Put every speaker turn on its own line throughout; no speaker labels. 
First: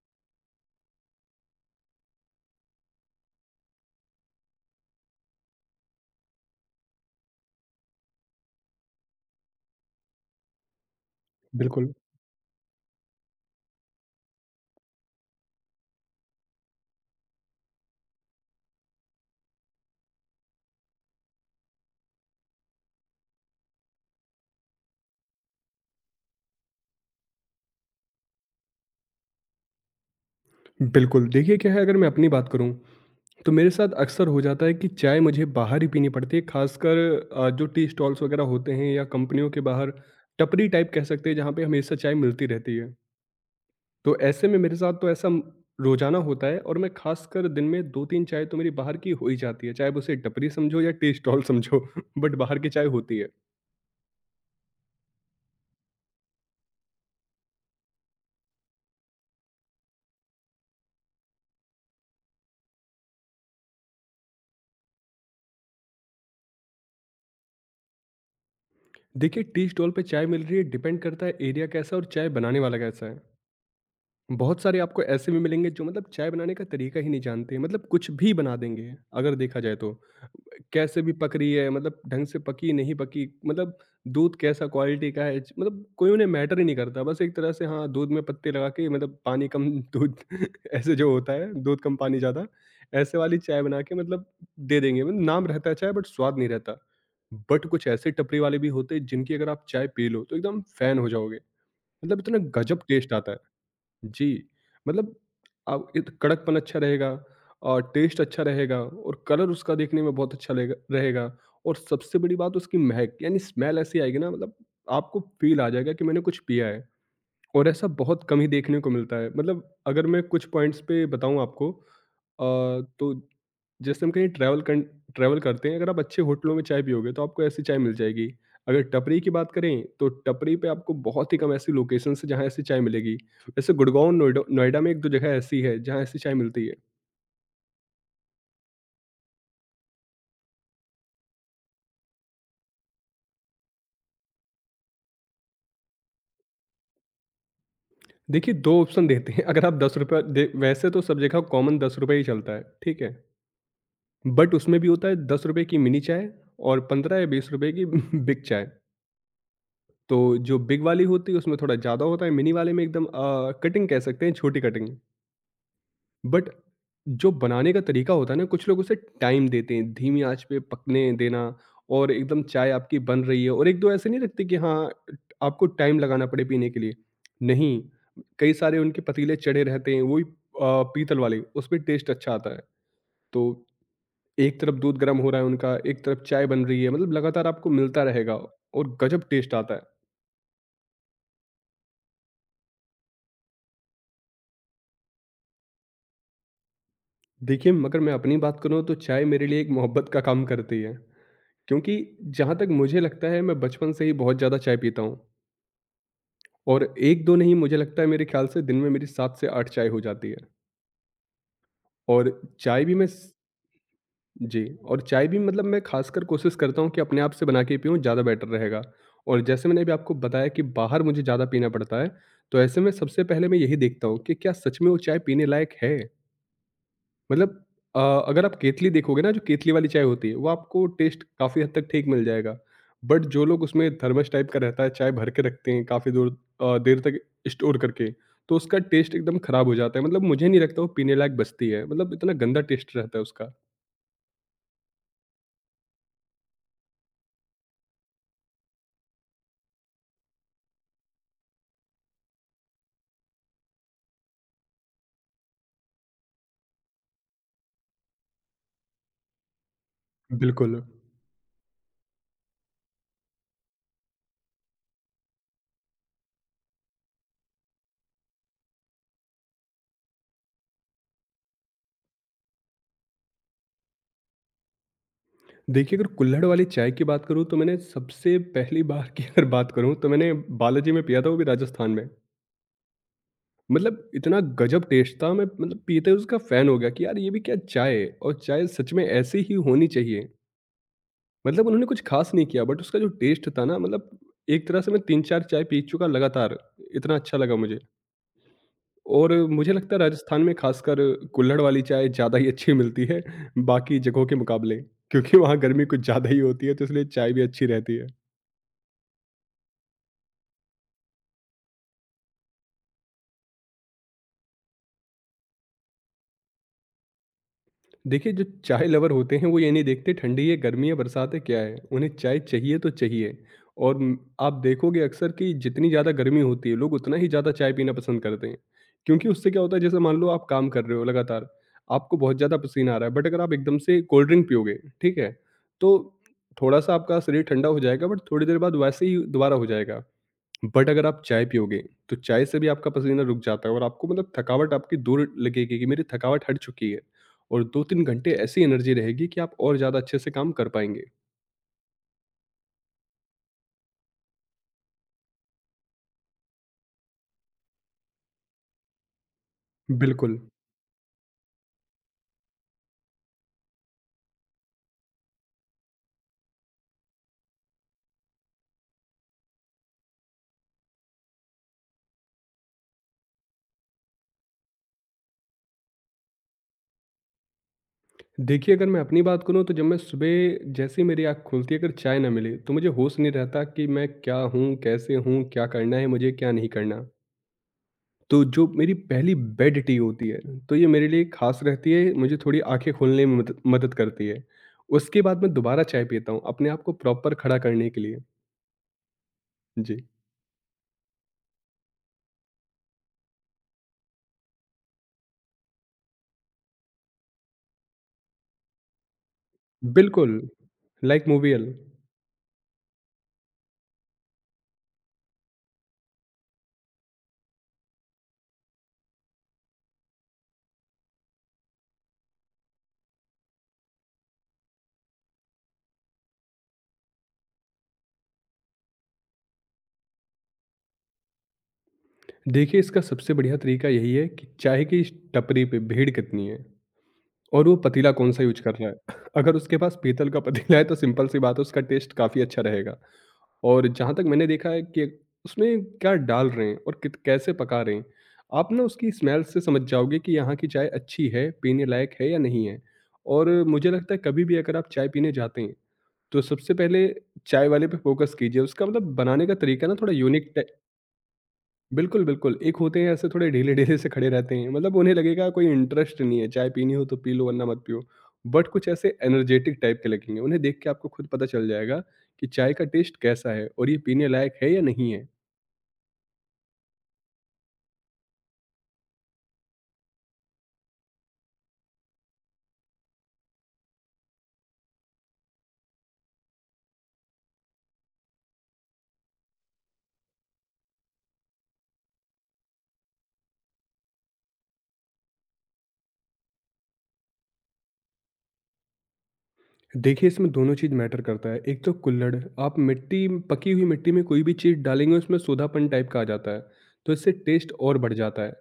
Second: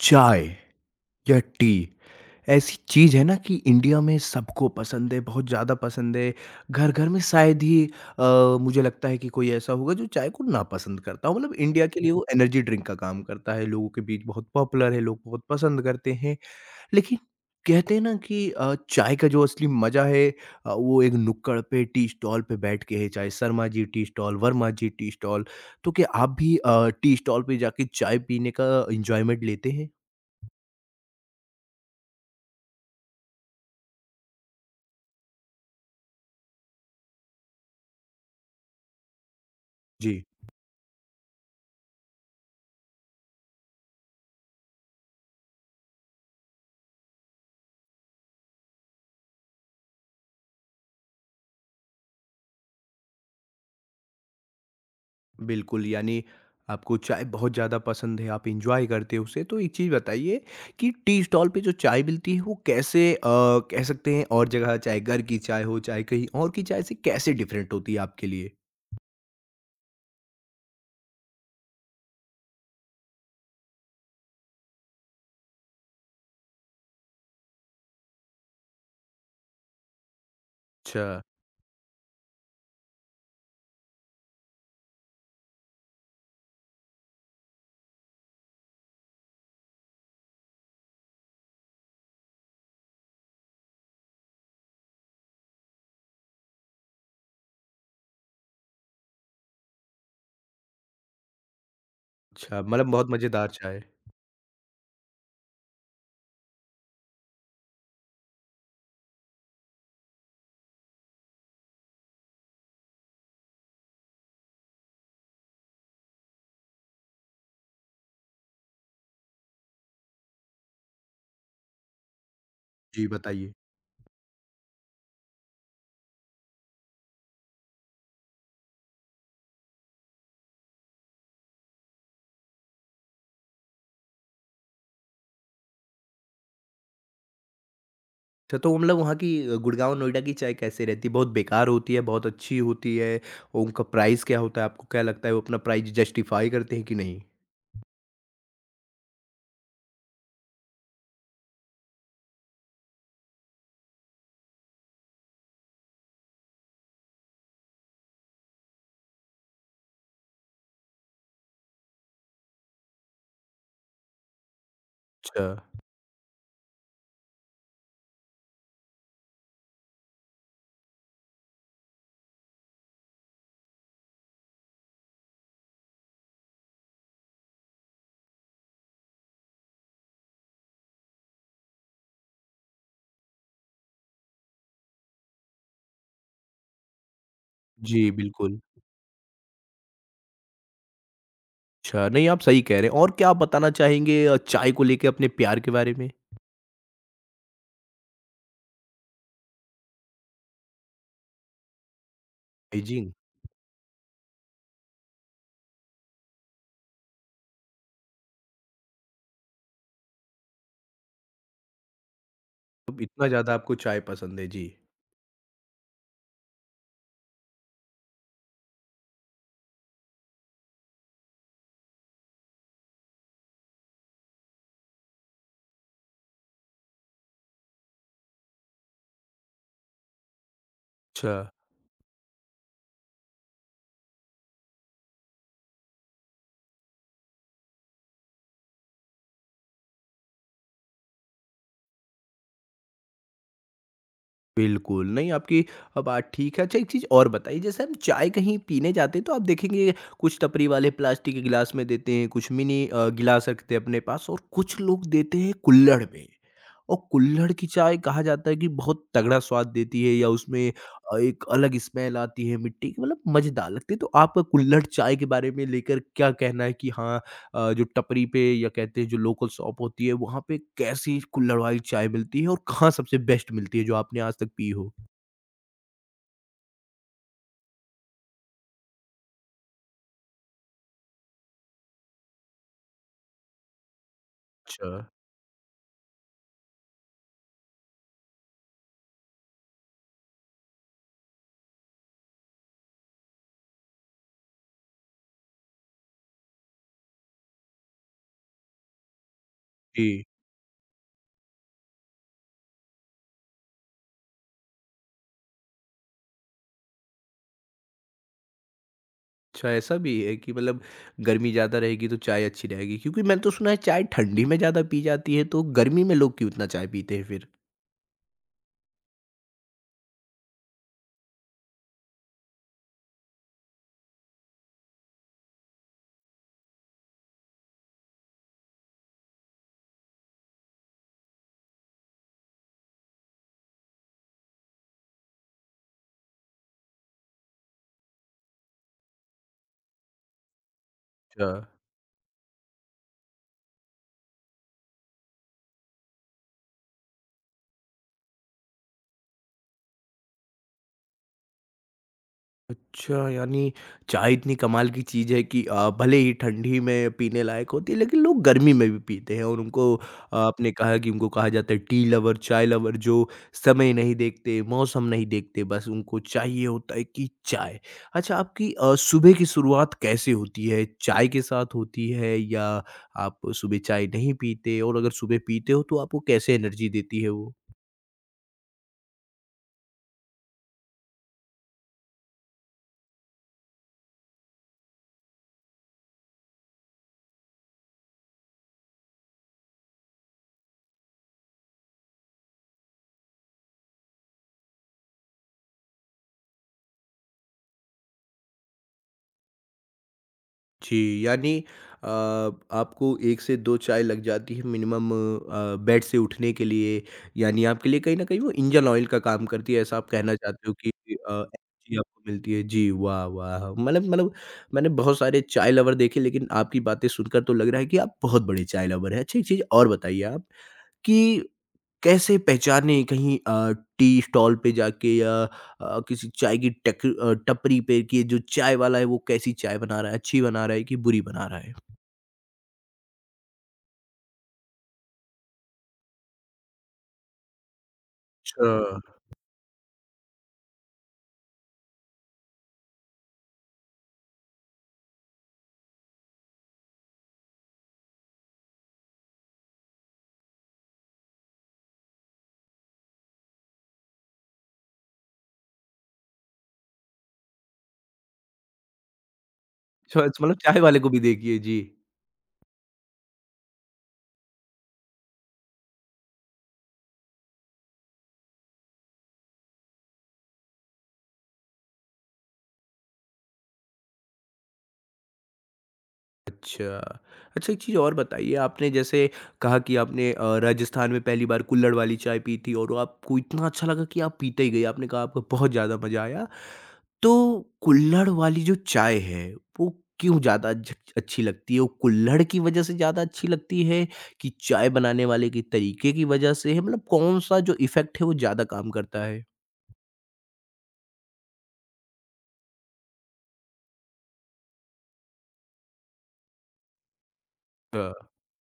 चाय या टी ऐसी चीज़ है ना कि इंडिया में सबको पसंद है, बहुत ज़्यादा पसंद है। घर घर में शायद ही मुझे लगता है कि कोई ऐसा होगा जो चाय को ना पसंद करता हो। मतलब इंडिया
बिल्कुल,
के लिए वो एनर्जी ड्रिंक का काम करता है, लोगों के बीच बहुत पॉपुलर है, लोग बहुत पसंद करते हैं। लेकिन कहते हैं ना कि चाय का जो असली मज़ा है वो एक नुक्कड़ पे टी स्टॉल पे बैठ के है, चाहे Sharma ji tea stall, Verma ji tea stall. तो क्या आप भी टी स्टॉल पे जाके चाय पीने का इंजॉयमेंट लेते हैं?
बिल्कुल। देखिए क्या है अगर मैं अपनी बात करूँ, तो मेरे साथ अक्सर हो जाता है कि चाय मुझे बाहर ही पीनी पड़ती है, ख़ासकर जो टी स्टॉल्स वग़ैरह होते हैं या कंपनियों के बाहर
जी।
टपरी टाइप कह सकते हैं, जहाँ पे हमेशा चाय मिलती रहती है। तो ऐसे में मेरे साथ तो ऐसा म रोज़ाना होता है, और मैं ख़ासकर दिन में 2-3 चाय तो मेरी बाहर की हो ही जाती है, चाहे आप उसे टपरी समझो या टी स्टॉल समझो बट बाहर की चाय होती है।
बिल्कुल, यानी आपको चाय बहुत ज़्यादा पसंद है, आप एन्जॉय करते हो उसे। तो एक चीज़ बताइए कि टी स्टॉल पे जो चाय मिलती है, वो कैसे कह सकते हैं, और जगह चाहे घर की चाय हो, चाहे कहीं और की चाय से कैसे डिफ़रेंट होती है आपके लिए?
देखिए, टी स्टॉल पे चाय मिल रही है, डिपेंड करता है एरिया कैसा है और चाय बनाने वाला कैसा है। बहुत सारे आपको ऐसे भी मिलेंगे जो मतलब चाय बनाने का तरीका ही नहीं जानते, मतलब कुछ भी बना देंगे, अगर देखा जाए तो। कैसे
अच्छा।
भी पक रही है, मतलब ढंग से पकी नहीं पकी, मतलब दूध कैसा क्वालिटी का है, मतलब कोई उन्हें मैटर ही नहीं करता, बस एक तरह से हाँ, दूध में पत्ते लगा के, मतलब पानी कम दूध ऐसे जो होता है, दूध कम पानी ज़्यादा, ऐसे वाली चाय बना के मतलब दे देंगे। मतलब नाम रहता है चाय बट स्वाद नहीं रहता। बट कुछ ऐसे टपरी वाले भी होते हैं जिनकी अगर आप चाय पी लो तो एकदम फैन हो जाओगे, मतलब इतना
अच्छा,
गजब
मतलब बहुत
टेस्ट आता है।
मज़ेदार चाय।
जी। मतलब अब इत कड़कपन अच्छा रहेगा और टेस्ट अच्छा रहेगा और कलर उसका देखने में बहुत अच्छा लेगा रहेगा, और सबसे बड़ी बात उसकी महक यानी स्मेल ऐसी आएगी ना, मतलब आपको फ़ील आ जाएगा कि मैंने कुछ पिया है। और ऐसा बहुत कम ही देखने को मिलता है। मतलब अगर मैं कुछ पॉइंट्स पे बताऊँ आपको,
जी,
तो
बताइए।
जैसे हम कहीं ट्रैवल करते हैं, अगर आप अच्छे होटलों में चाय पियोगे तो आपको ऐसी चाय मिल जाएगी। अगर टपरी की बात करें तो टपरी पे आपको बहुत ही कम ऐसी लोकेशन है जहाँ ऐसी चाय मिलेगी। वैसे गुड़गांव, नोएडा नोएडा में एक दो जगह ऐसी है जहाँ ऐसी चाय मिलती है।
अच्छा, तो मतलब वहाँ की गुड़गाँव, नोएडा की चाय कैसे रहती है? बहुत बेकार होती है, बहुत अच्छी होती है? और उनका प्राइस क्या होता है? आपको क्या लगता है वो अपना प्राइस जस्टिफ़ाई करते हैं कि नहीं?
देखिए, दो ऑप्शन देते हैं। अगर आप 10 रुपये वैसे तो सब जगह कॉमन 10 रुपये ही चलता है, ठीक है। बट उसमें भी होता है 10 रुपये की मिनी चाय और 15 या 20 रुपये की बिग चाय। तो जो बिग वाली होती है उसमें थोड़ा ज़्यादा होता है, मिनी वाले में एकदम कटिंग कह सकते हैं, छोटी कटिंग।
अच्छा।
बट जो बनाने का तरीका होता है ना, कुछ लोग उसे टाइम देते हैं, धीमी आँच पे पकने देना, और एकदम चाय आपकी बन रही है, और 1-2 ऐसे नहीं रखते कि हाँ, आपको टाइम लगाना पड़े पीने के लिए। नहीं, कई सारे उनके पतीले चढ़े रहते हैं, वही अ, पीतल वाले, उसमें टेस्ट अच्छा आता है। तो एक तरफ दूध गर्म हो रहा है उनका, एक तरफ चाय बन रही है, मतलब लगातार आपको मिलता
जी,
रहेगा
बिल्कुल।
और गज़ब टेस्ट आता है।
अच्छा, नहीं आप सही कह रहे हैं। और क्या आप बताना चाहेंगे चाय को लेके अपने प्यार के बारे में?
देखिए, अगर मैं अपनी बात करूँ तो चाय मेरे लिए एक मोहब्बत का काम करती है। क्योंकि जहाँ तक मुझे
बेइजिंग,
लगता है, मैं बचपन से ही बहुत ज़्यादा चाय पीता हूँ, और 1-2 नहीं, मुझे लगता है मेरे ख़्याल से दिन में मेरी 7 से 8 चाय हो जाती है। और चाय भी
अब
मैं
इतना
स
ज़्यादा आपको चाय पसंद है?
जी।
जी।
और चाय भी मतलब मैं ख़ासकर कोशिश करता हूँ कि अपने आप से बना के पीऊँ, ज़्यादा बेटर रहेगा। और जैसे मैंने अभी आपको बताया कि बाहर मुझे ज़्यादा पीना पड़ता है, तो ऐसे में सबसे पहले मैं यही देखता हूँ कि क्या सच में वो चाय पीने लायक है? मतलब अ, अगर आप केतली देखोगे ना, जो केतली वाली चाय होती है, वो आपको टेस्ट
अच्छा।
काफ़ी हद तक ठीक मिल जाएगा। बट जो लोग उसमें थर्मस टाइप का रहता है, चाय भर के रखते हैं काफ़ी दूर, देर तक स्टोर करके, तो उसका टेस्ट एकदम खराब हो जाता है। मतलब मुझे नहीं लगता वो पीने लायक बचती है, मतलब इतना गंदा टेस्ट रहता है उसका।
बिल्कुल, नहीं आपकी बात ठीक है। अच्छा, एक चीज़ और बताइए, जैसे हम चाय कहीं पीने जाते हैं तो आप देखेंगे कुछ टपरी वाले प्लास्टिक के गिलास में देते हैं, कुछ मिनी गिलास रखते हैं अपने पास, और कुछ लोग देते हैं कुल्हड़ में। और कुल्हड़ की चाय कहा जाता है कि बहुत तगड़ा स्वाद देती है, या उसमें
बिल्कुल।
एक अलग स्मेल आती है मिट्टी की, मतलब मज़ेदार लगती है। तो आपका कुल्हड़ चाय के बारे में लेकर क्या कहना है कि हाँ, जो टपरी पे या कहते हैं जो लोकल शॉप होती है वहाँ पे कैसी कुल्हड़ वाली चाय मिलती है, और कहाँ सबसे बेस्ट मिलती है जो आपने आज तक पी हो?
देखिए, अगर कुल्हड़ वाली चाय की बात करूँ, तो मैंने सबसे पहली बार की अगर बात करूँ, तो मैंने बालाजी में पिया था, वो भी राजस्थान में। मतलब इतना गजब
अच्छा।
टेस्ट था, मैं मतलब पीते ही उसका फैन हो गया कि यार ये भी क्या चाय है, और चाय सच में ऐसी ही होनी चाहिए। मतलब उन्होंने कुछ खास नहीं किया, बट उसका जो टेस्ट था ना, मतलब एक तरह से मैं तीन चार चाय पी चुका लगातार, इतना अच्छा लगा मुझे। और मुझे लगता है
जी।
राजस्थान में खासकर कुल्हड़ वाली चाय ज़्यादा ही अच्छी मिलती है बाकी जगहों के मुकाबले, क्योंकि वहाँ गर्मी कुछ ज़्यादा ही होती है, तो इसलिए चाय भी अच्छी रहती है।
अच्छा, ऐसा भी है कि मतलब गर्मी ज़्यादा रहेगी तो चाय अच्छी रहेगी? क्योंकि मैंने तो सुना है चाय ठंडी में ज़्यादा पी जाती है, तो गर्मी में लोग क्यों इतना चाय पीते हैं फिर?
देखिए, जो चाय लवर होते हैं वो ये नहीं देखते ठंडी है, गर्मी है, बरसात है, क्या है, उन्हें चाय चाहिए तो चाहिए। और आप देखोगे अक्सर कि जितनी ज़्यादा गर्मी होती है, लोग उतना ही ज़्यादा चाय पीना पसंद करते हैं, क्योंकि उससे क्या होता है जैसे मान लो आप काम कर रहे हो लगातार, आपको बहुत ज़्यादा पसीना आ रहा है, बट अगर आप एकदम से कोल्ड ड्रिंक पियोगे, ठीक है, तो थोड़ा सा आपका शरीर ठंडा हो जाएगा, बट थोड़ी देर बाद वैसे ही दोबारा हो जाएगा। बट अगर आप चाय
अच्छा।
पियोगे तो चाय से भी आपका पसीना रुक जाता है, और आपको मतलब थकावट आपकी दूर लगेगी कि मेरी थकावट हट चुकी है, और 2 3 घंटे ऐसी एनर्जी रहेगी कि आप और ज़्यादा अच्छे से काम कर पाएंगे।
अच्छा, यानी चाय इतनी कमाल की चीज़ है कि भले ही ठंडी में पीने लायक होती है, लेकिन लोग गर्मी में भी पीते हैं, और उनको
बिल्कुल।
आपने कहा कि उनको कहा जाता है टी लवर, चाय लवर, जो समय नहीं देखते, मौसम नहीं देखते, बस उनको चाहिए होता है कि चाय। अच्छा, आपकी सुबह की शुरुआत कैसे होती है? चाय के साथ होती है या आप सुबह चाय नहीं पीते? और अगर सुबह पीते हो तो आपको कैसे एनर्जी देती है वो?
देखिए, अगर मैं अपनी बात करूँ तो जब मैं सुबह जैसे ही मेरी आँख खुलती है, अगर चाय ना मिले तो मुझे होश नहीं रहता कि मैं क्या हूँ, कैसे हूँ, क्या करना है मुझे, क्या नहीं करना। तो जो मेरी पहली बेड टी होती है, तो ये मेरे लिए ख़ास रहती है, मुझे थोड़ी आँखें खोलने में मदद मदद करती है। उसके बाद मैं दोबारा चाय पीता हूँ, अपने आप को प्रॉपर खड़ा करने के लिए। जी,
जी, यानी अ, आपको 1 से 2 चाय लग जाती है मिनिमम, बेड से उठने के लिए, यानी आपके लिए कहीं न कहीं वो इंजन ऑयल का काम करती है, ऐसा आप कहना
बिल्कुल,
चाहते हो कि
लाइक मूवियल।
एनर्जी आपको मिलती है। जी, वाह, वाह! मतलब मैंने बहुत सारे चाय लवर देखे, लेकिन आपकी बातें सुनकर तो लग रहा है कि आप बहुत बड़े चाय लवर हैं। अच्छा, एक चीज़ और बताइए आप कि कैसे पहचाने कहीं टी स्टॉल पे जाके या किसी चाय की टपरी पे कि जो चाय वाला है वो कैसी चाय बना रहा है, अच्छी बना रहा है कि बुरी बना रहा है?
देखिए, इसका सबसे बढ़िया तरीका यही है कि चाय की इस टपरी पे भीड़ कितनी है और वो पतीला कौन-सा यूज़ कर रहा है।
अच्छा।
अगर उसके पास पीतल का पतीला है, तो सिंपल सी बात है, उसका टेस्ट काफ़ी अच्छा रहेगा। और जहाँ तक मैंने देखा है कि उसमें क्या डाल रहे हैं और कित कैसे पका रहे हैं। आप ना उसकी स्मेल से समझ जाओगे कि यहाँ की चाय अच्छी है, पीने लायक है या नहीं है। और मुझे लगता है कभी भी अगर आप चाय पीने जाते हैं, तो सबसे पहले चाय वाले पे फ़ोकस कीजिए। उसका मतलब बनाने का तरीका ना थोड़ा
अच्छा,
यूनिक
मतलब
ट
चाय वाले को भी देखिए। जी।
बिल्कुल, बिल्कुल। एक होते हैं ऐसे थोड़े ढीले-ढीले से खड़े रहते हैं, मतलब उन्हें लगेगा कोई इंटरेस्ट नहीं है, चाय पीनी हो तो पी लो वरना मत पियो। बट कुछ ऐसे एनर्जेटिक टाइप के लगेंगे, उन्हें देख के आपको खुद पता चल जाएगा कि चाय का टेस्ट कैसा है और ये पीने लायक है या नहीं है।
अच्छा। अच्छा, एक चीज़ और बताइए, आपने जैसे कहा कि आपने राजस्थान में पहली बार कुल्हड़ वाली चाय पी थी, और वो आपको इतना अच्छा लगा कि आप पीते ही गए। आपने कहा आपको बहुत ज़्यादा मज़ा आया। तो कुल्हड़ वाली जो चाय है वो क्यों ज़्यादा अच्छी लगती है? वो कुल्हड़ की वज़ह से ज़्यादा अच्छी लगती है, कि चाय बनाने वाले के तरीके की वज़ह से है? मतलब कौन-सा जो इफ़ेक्ट है वो ज़्यादा काम करता है?
देखिए, इसमें दोनों चीज़ मैटर करता है। एक तो कुल्हड़, आप मिट्टी, पकी हुई मिट्टी में कोई भी चीज़ डालेंगे, उसमें सोंधापन टाइप का आ जाता है, तो इससे टेस्ट और
अ
बढ़ जाता है।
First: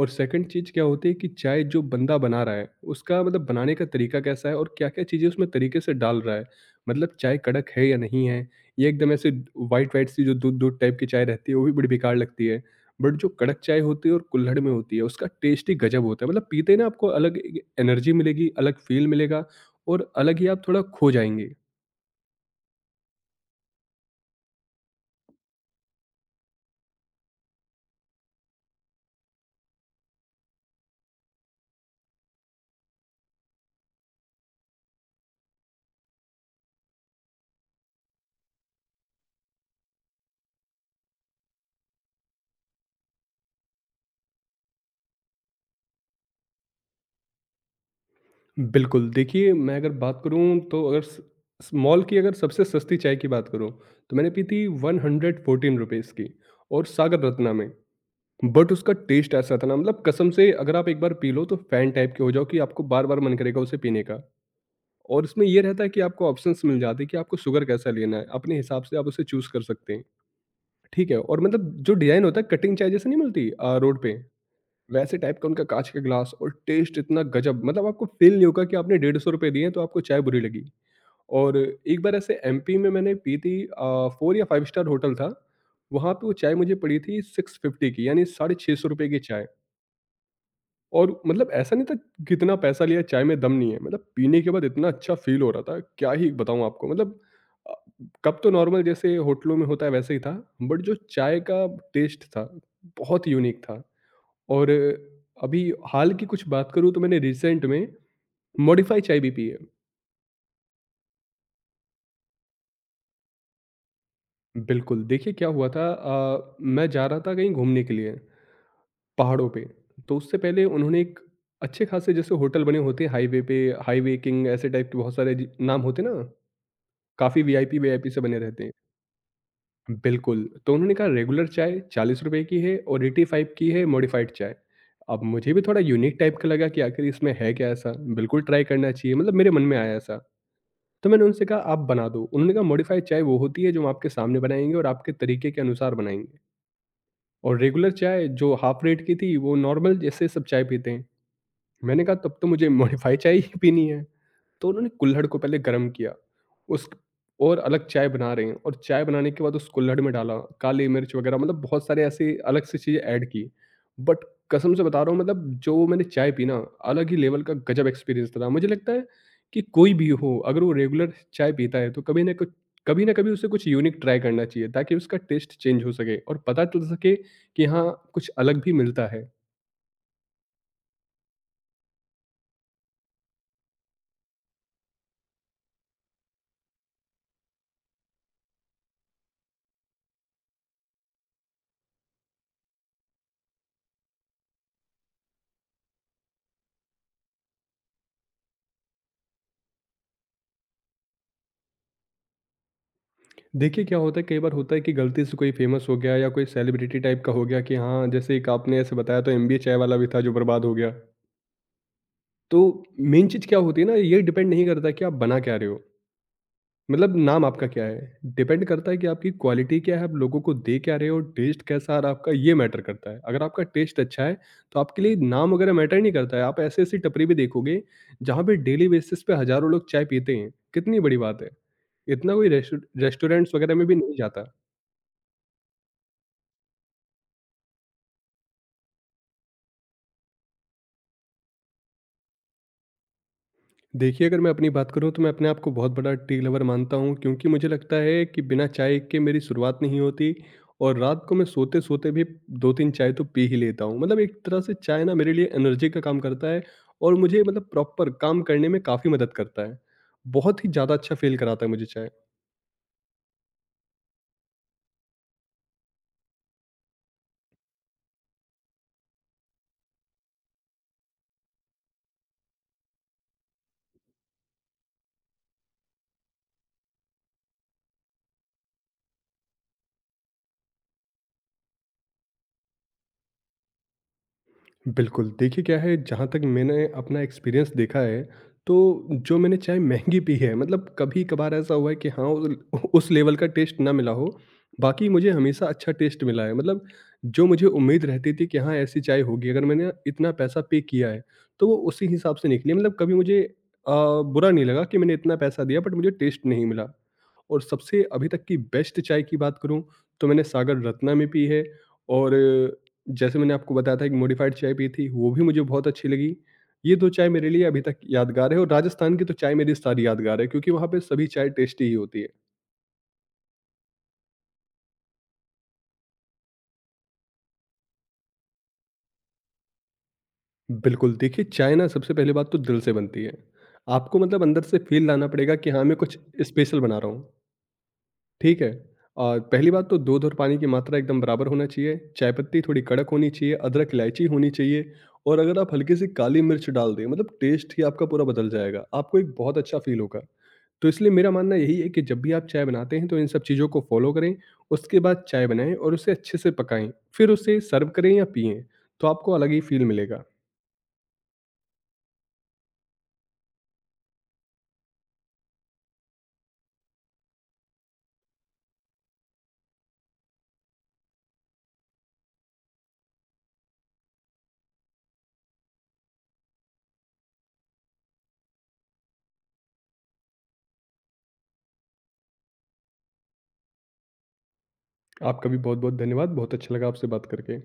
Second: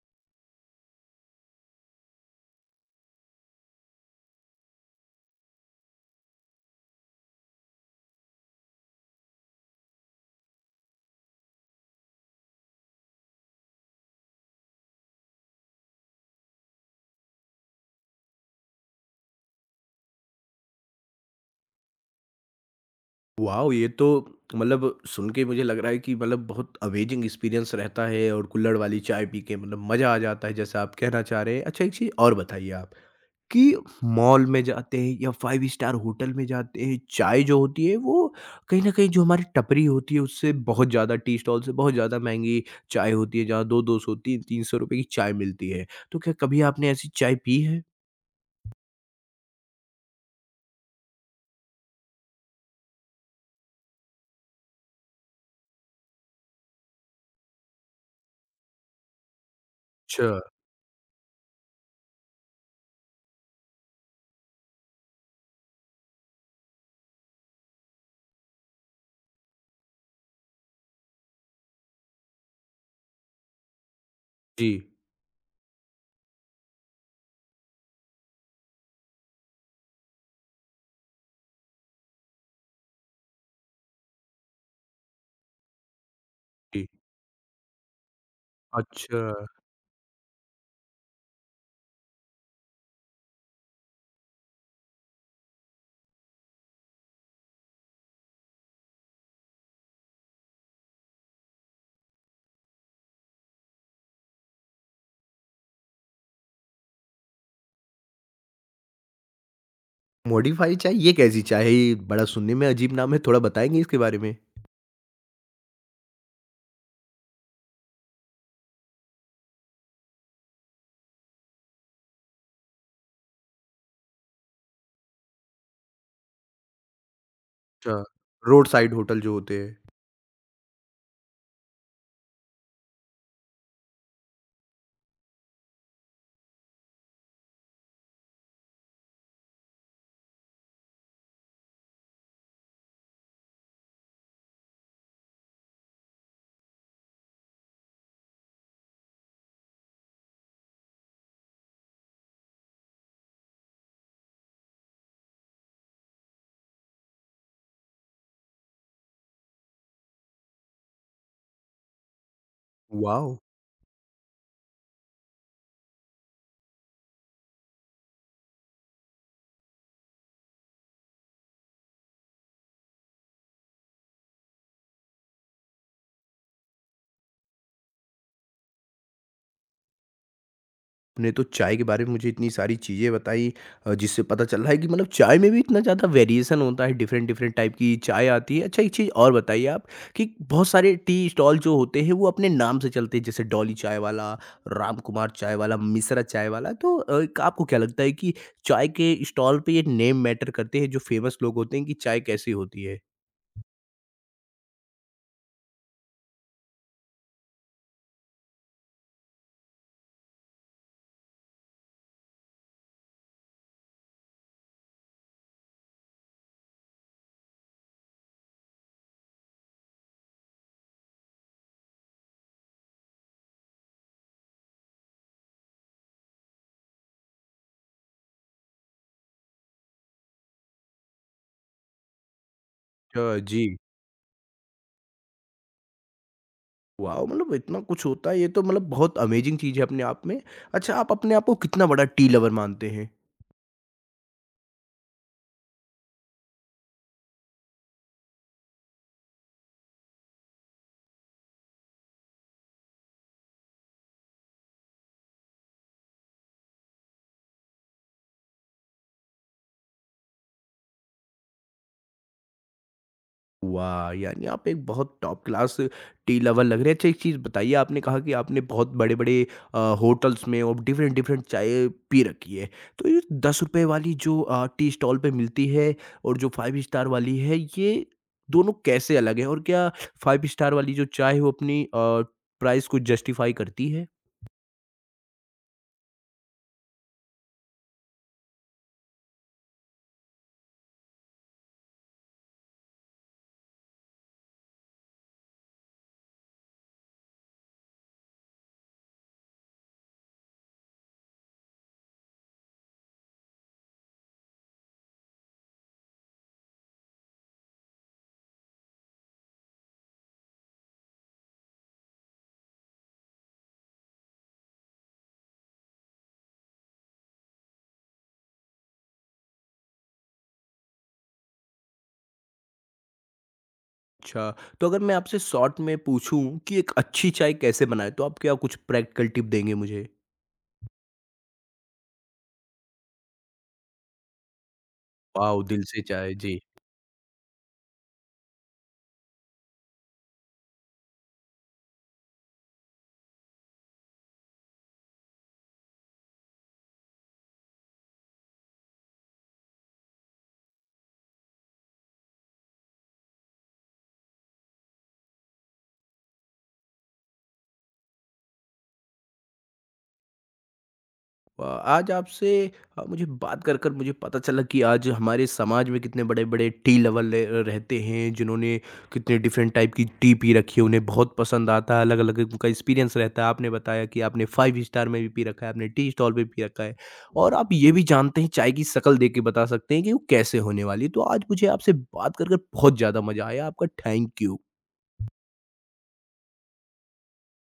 और सेकंड चीज़ क्या होती है कि चाय जो बंदा बना रहा है, उसका मतलब बनाने का तरीका कैसा है और क्या-क्या चीज़ें उसमें तरीके से डाल रहा है। मतलब चाय कड़क है या नहीं है, ये एकदम ऐसे व्हाइट-व्हाइट सी जो दूध-दूध टाइप की चाय रहती है, वो भी बड़ी बेकार लगती है। बट जो कड़क चाय होती है और कुल्हड़ में होती है, उसका टेस्ट ही गज़ब होता है। मतलब पीते ही ना आपको अलग ए एनर्जी मिलेगी, अलग फ़ील मिलेगा और अलग ही आप थोड़ा खो जाएँगे।
वॉव! ये तो मतलब सुन के मुझे लग रहा है कि मतलब बहुत अमेज़िंग एक्सपीरियंस रहता है, और कुल्हड़ वाली चाय पी के मतलब मज़ा आ जाता है, जैसा आप कहना चाह रहे हैं। अच्छा, एक चीज़ और बताइए आप कि मॉल में जाते हैं या 5 स्टार होटल में जाते हैं, चाय जो होती है वो कहीं न कहीं जो हमारी टपरी होती है उससे बहुत ज़्यादा, टी स्टॉल से बहुत ज़्यादा महँगी चाय होती है, जहाँ 2-200 ₹300 की चाय मिलती है। तो क्या कभी आपने ऐसी चाय पी है?
बिल्कुल। देखिए, मैं अगर बात करूँ तो अगर स स- मॉल की अगर सबसे सस्ती चाय की बात करूँ, तो मैंने पी थी ₹114 की, और सागर रत्ना में। बट उसका टेस्ट ऐसा था ना, मतलब कसम
अच्छा।
से अगर आप एक बार पी लो तो फैन टाइप के हो जाओ कि आपको बार-बार मन करेगा उसे पीने का। और इसमें ये रहता है कि आपको ऑप्शंस मिल जाते हैं कि आपको शुगर कैसा लेना है, अपने हिसाब से आप उसे चूज़ कर सकते हैं, ठीक है। और मतलब जो डिज़ाइन होता है, कटिंग चाय जैसे नहीं मिलती रोड पे?
जी,
वैसे टाइप का उनका काँच का ग्लास और टेस्ट इतना गज़ब मतलब आपको फ़ील नहीं होगा कि आपने ₹150 दिए हैं तो आपको चाय बुरी लगी। और एक बार ऐसे एमपी में मैंने पी थी 4 या 5 स्टार होटल था। वहाँ पे वो चाय मुझे
जी।
पड़ी थी 650 की यानी ₹650 की
अच्छा।
चाय। और मतलब ऐसा नहीं था कितना पैसा लिया चाय में दम नहीं है। मतलब पीने के बाद इतना अच्छा फ़ील हो रहा था, क्या ही बताऊँ आपको मतलब अ, कप तो नॉर्मल जैसे होटलों में होता है वैसे ही था, बट जो चाय का टेस्ट था, बहुत यूनिक था। और अभी हाल की कुछ बात करूँ तो मैंने रिसेंट में मॉडिफाई चाय भी पी है।
मॉडिफाई चाय, ये कैसी चाय है? ये बड़ा सुनने में अजीब नाम है, थोड़ा बताएँगे इसके बारे में?
बिल्कुल, देखिए क्या हुआ था, मैं जा रहा था कहीं घूमने के लिए, पहाड़ों पे। तो उससे पहले उन्होंने एक अच्छे खासे जैसे होटल बने होते हैं हाईवे पे, हाईवे किंग ऐसे टाइप के बहुत सारे जी नाम होते हैं ना, काफ़ी वीआईपी
अच्छा,
वीआईपी से बने रहते
रोड
हैं।
साइड होटल जो होते हैं।
बिल्कुल, तो उन्होंने कहा रेगुलर चाय ₹40 की है और 85 की है मॉडिफाइड चाय। अब मुझे भी थोड़ा यूनिक टाइप का लगा कि आखिर इसमें है क्या ऐसा? बिल्कुल ट्राई करना चाहिए, मतलब मेरे मन में आया ऐसा। तो मैंने उनसे कहा आप बना दो। उन्होंने कहा मॉडिफाइड चाय वो होती है जो हम आपके सामने बनाएँगे और आपके तरीके के अनुसार बनाएँगे, और रेगुलर चाय जो हाफ रेट की थी वो नॉर्मल जैसे सब चाय पीते हैं। मैंने कहा तब तो मुझे मॉडिफाइड चाय ही पीनी है। तो उन्होंने कुल्हड़ को पहले गर्म किया उस और अलग चाय बना रहे हैं, और चाय बनाने के बाद उस कुल्हड़ में डाला काली मिर्च वगैरह, मतलब बहुत सारे ऐसे अलग से चीज़ें ऐड
वॉव!
की। बट कसम से बता रहा हूँ, मतलब जो मैंने चाय पी ना, अलग ही लेवल का गजब एक्सपीरियंस था। मुझे लगता है कि कोई भी हो अगर वो रेगुलर चाय पीता है तो कभी ना कभी उसे कुछ यूनिक ट्राई करना चाहिए, ताकि उसका टेस्ट चेंज हो सके और पता चल सके कि हाँ, कुछ अलग भी मिलता है।
आपने तो चाय के बारे में मुझे इतनी सारी चीज़ें बताई, जिससे पता चल रहा है कि मतलब चाय में भी इतना ज़्यादा वेरिएशन होता है, डिफरेंट-डिफरेंट टाइप की चाय आती है। अच्छा, एक चीज़ और बताइए आप कि बहुत सारे टी स्टॉल जो होते हैं, वो अपने नाम से चलते हैं, जैसे डॉली चाय वाला, रामकुमार चाय वाला, मिश्रा चाय वाला। तो एक आपको क्या लगता है कि चाय के स्टॉल पे ये नेम मैटर करते हैं, जो फेमस लोग होते हैं कि चाय कैसी होती है?
देखिए, क्या होता है, कई बार होता है कि गलती से कोई फ़ेमस हो गया या कोई सेलिब्रिटी टाइप का हो गया कि हाँ, जैसे एक आपने ऐसे बताया तो एमबीए चाय वाला भी था जो बर्बाद हो गया। तो मेन चीज़ क्या होती है ना, ये डिपेंड नहीं करता कि आप बना क्या रहे हो, मतलब नाम आपका क्या है? डिपेंड करता है कि आपकी क्वालिटी क्या है, आप लोगों को दे क्या रहे हो, टेस्ट कैसा आ रहा है आपका, ये मैटर करता है। अगर आपका टेस्ट अच्छा है, तो आपके लिए नाम वगैरह मैटर नहीं करता है। आप ऐसी-ऐसी टपरी भी देखोगे, जहाँ पे डेली बेसिस पे हज़ारों लोग चाय पीते हैं, कितनी बड़ी बात है। इतना कोई
अच्छा,
रेस्टोरेंट्स
जी।
वगैरह में भी नहीं जाता।
वॉव! मतलब इतना कुछ होता है, ये तो मतलब बहुत अमेज़िंग चीज़ है अपने आप में। अच्छा, आप अपने आप को कितना बड़ा टी लवर मानते हैं?
देखिए, अगर मैं अपनी बात करूँ तो मैं अपने आप को बहुत बड़ा टी लवर मानता हूँ, क्योंकि मुझे लगता है कि बिना चाय के मेरी शुरुआत नहीं होती, और रात को मैं सोते-सोते भी 2-3 चाय तो पी ही लेता हूँ। मतलब एक तरह से चाय ना मेरे लिए एनर्जी का काम करता है, और मुझे मतलब प्रॉपर काम करने में काफ़ी मदद करता है। बहुत ही ज़्यादा अच्छा फ़ील कराता है मुझे चाय।
वाह! यानी आप एक बहुत टॉप क्लास टी लवर लग रहे हैं। अच्छा, एक चीज़ बताइए, आपने कहा कि आपने बहुत बड़े-बड़े होटल्स में और डिफरेंट-डिफरेंट चाय पी रखी है। तो ये ₹10 वाली जो टी स्टॉल पे मिलती है, और जो 5 स्टार वाली है, ये दोनों कैसे अलग हैं? और क्या 5 स्टार वाली जो चाय है, वो अपनी प्राइस को जस्टिफ़ाई करती है?
बिल्कुल, देखिए क्या है, जहाँ तक मैंने अपना एक्सपीरियंस देखा है, तो जो मैंने चाय महँगी पी है, मतलब कभी-कभार ऐसा हुआ है कि हाँ, उल उस लेवल का टेस्ट ना मिला हो, बाकी मुझे हमेशा अच्छा टेस्ट मिला है। मतलब जो मुझे उम्मीद रहती थी कि हाँ, ऐसी चाय होगी अगर मैंने इतना पैसा पे किया है, तो वो उसी हिसाब से निकली। मतलब कभी मुझे बुरा नहीं लगा कि मैंने इतना पैसा दिया बट मुझे टेस्ट नहीं मिला। और सबसे अभी तक की बेस्ट चाय की बात करूँ, तो मैंने सागर रत्ना में पी है, और जैसे मैंने आपको बताया था एक मॉडिफाइड चाय पी थी, वो भी मुझे बहुत अच्छी लगी। ये 2 चाय मेरे लिए अभी तक यादगार है, और राजस्थान की तो चाय मेरी सारी यादगार है, क्योंकि वहाँ पे सभी चाय टेस्टी ही होती है।
अच्छा, तो अगर मैं आपसे शॉर्ट में पूछूँ कि एक अच्छी चाय कैसे बनाएँ, तो आप क्या कुछ प्रैक्टिकल टिप देंगे मुझे?
बिल्कुल, देखिए चाय ना सबसे पहली बात तो दिल से बनती है। आपको मतलब अंदर से फ़ील लाना पड़ेगा
वाओ!
कि
दिल
हाँ, मैं
से
कुछ
चाय, जी।
स्पेशल बना रहा हूँ, ठीक है? और पहली बात तो दूध और पानी की मात्रा एकदम बराबर होना चाहिए, चाय पत्ती थोड़ी कड़क होनी चाहिए, अदरक, इलायची होनी चाहिए, और अगर आप हल्की-सी काली मिर्च डाल दें, मतलब टेस्ट ही आपका पूरा बदल जाएगा। आपको एक बहुत अच्छा फ़ील होगा। तो इसलिए मेरा मानना यही है कि जब भी आप चाय बनाते हैं तो इन सब चीज़ों को फॉलो करें, उसके बाद चाय बनाएँ और उसे अच्छे से पकाएँ, फिर उसे सर्व करें या पिएँ, तो आपको अलग ही फ़ील मिलेगा।
आज आपसे मुझे बात कर कर मुझे पता चला कि आज हमारे समाज में कितने बड़े-बड़े टी लवर ले रहते हैं, जिन्होंने कितने डिफरेंट टाइप की टी पी रखी है, उन्हें बहुत पसंद आता है, अलग-अलग उनका एक्सपीरियंस रहता है। आपने बताया कि आपने 5 स्टार में भी पी रखा है, आपने टी स्टॉल पे पी रखा है, और आप ये भी जानते हैं, चाय की शक्ल देख के बता सकते हैं कि वो कैसे होने वाली है। तो आज मुझे आपसे बात कर कर बहुत ज़्यादा मज़ा आया। आपका थैंक यू।
आपका भी बहुत-बहुत धन्यवाद, बहुत अच्छा लगा आपसे बात करके।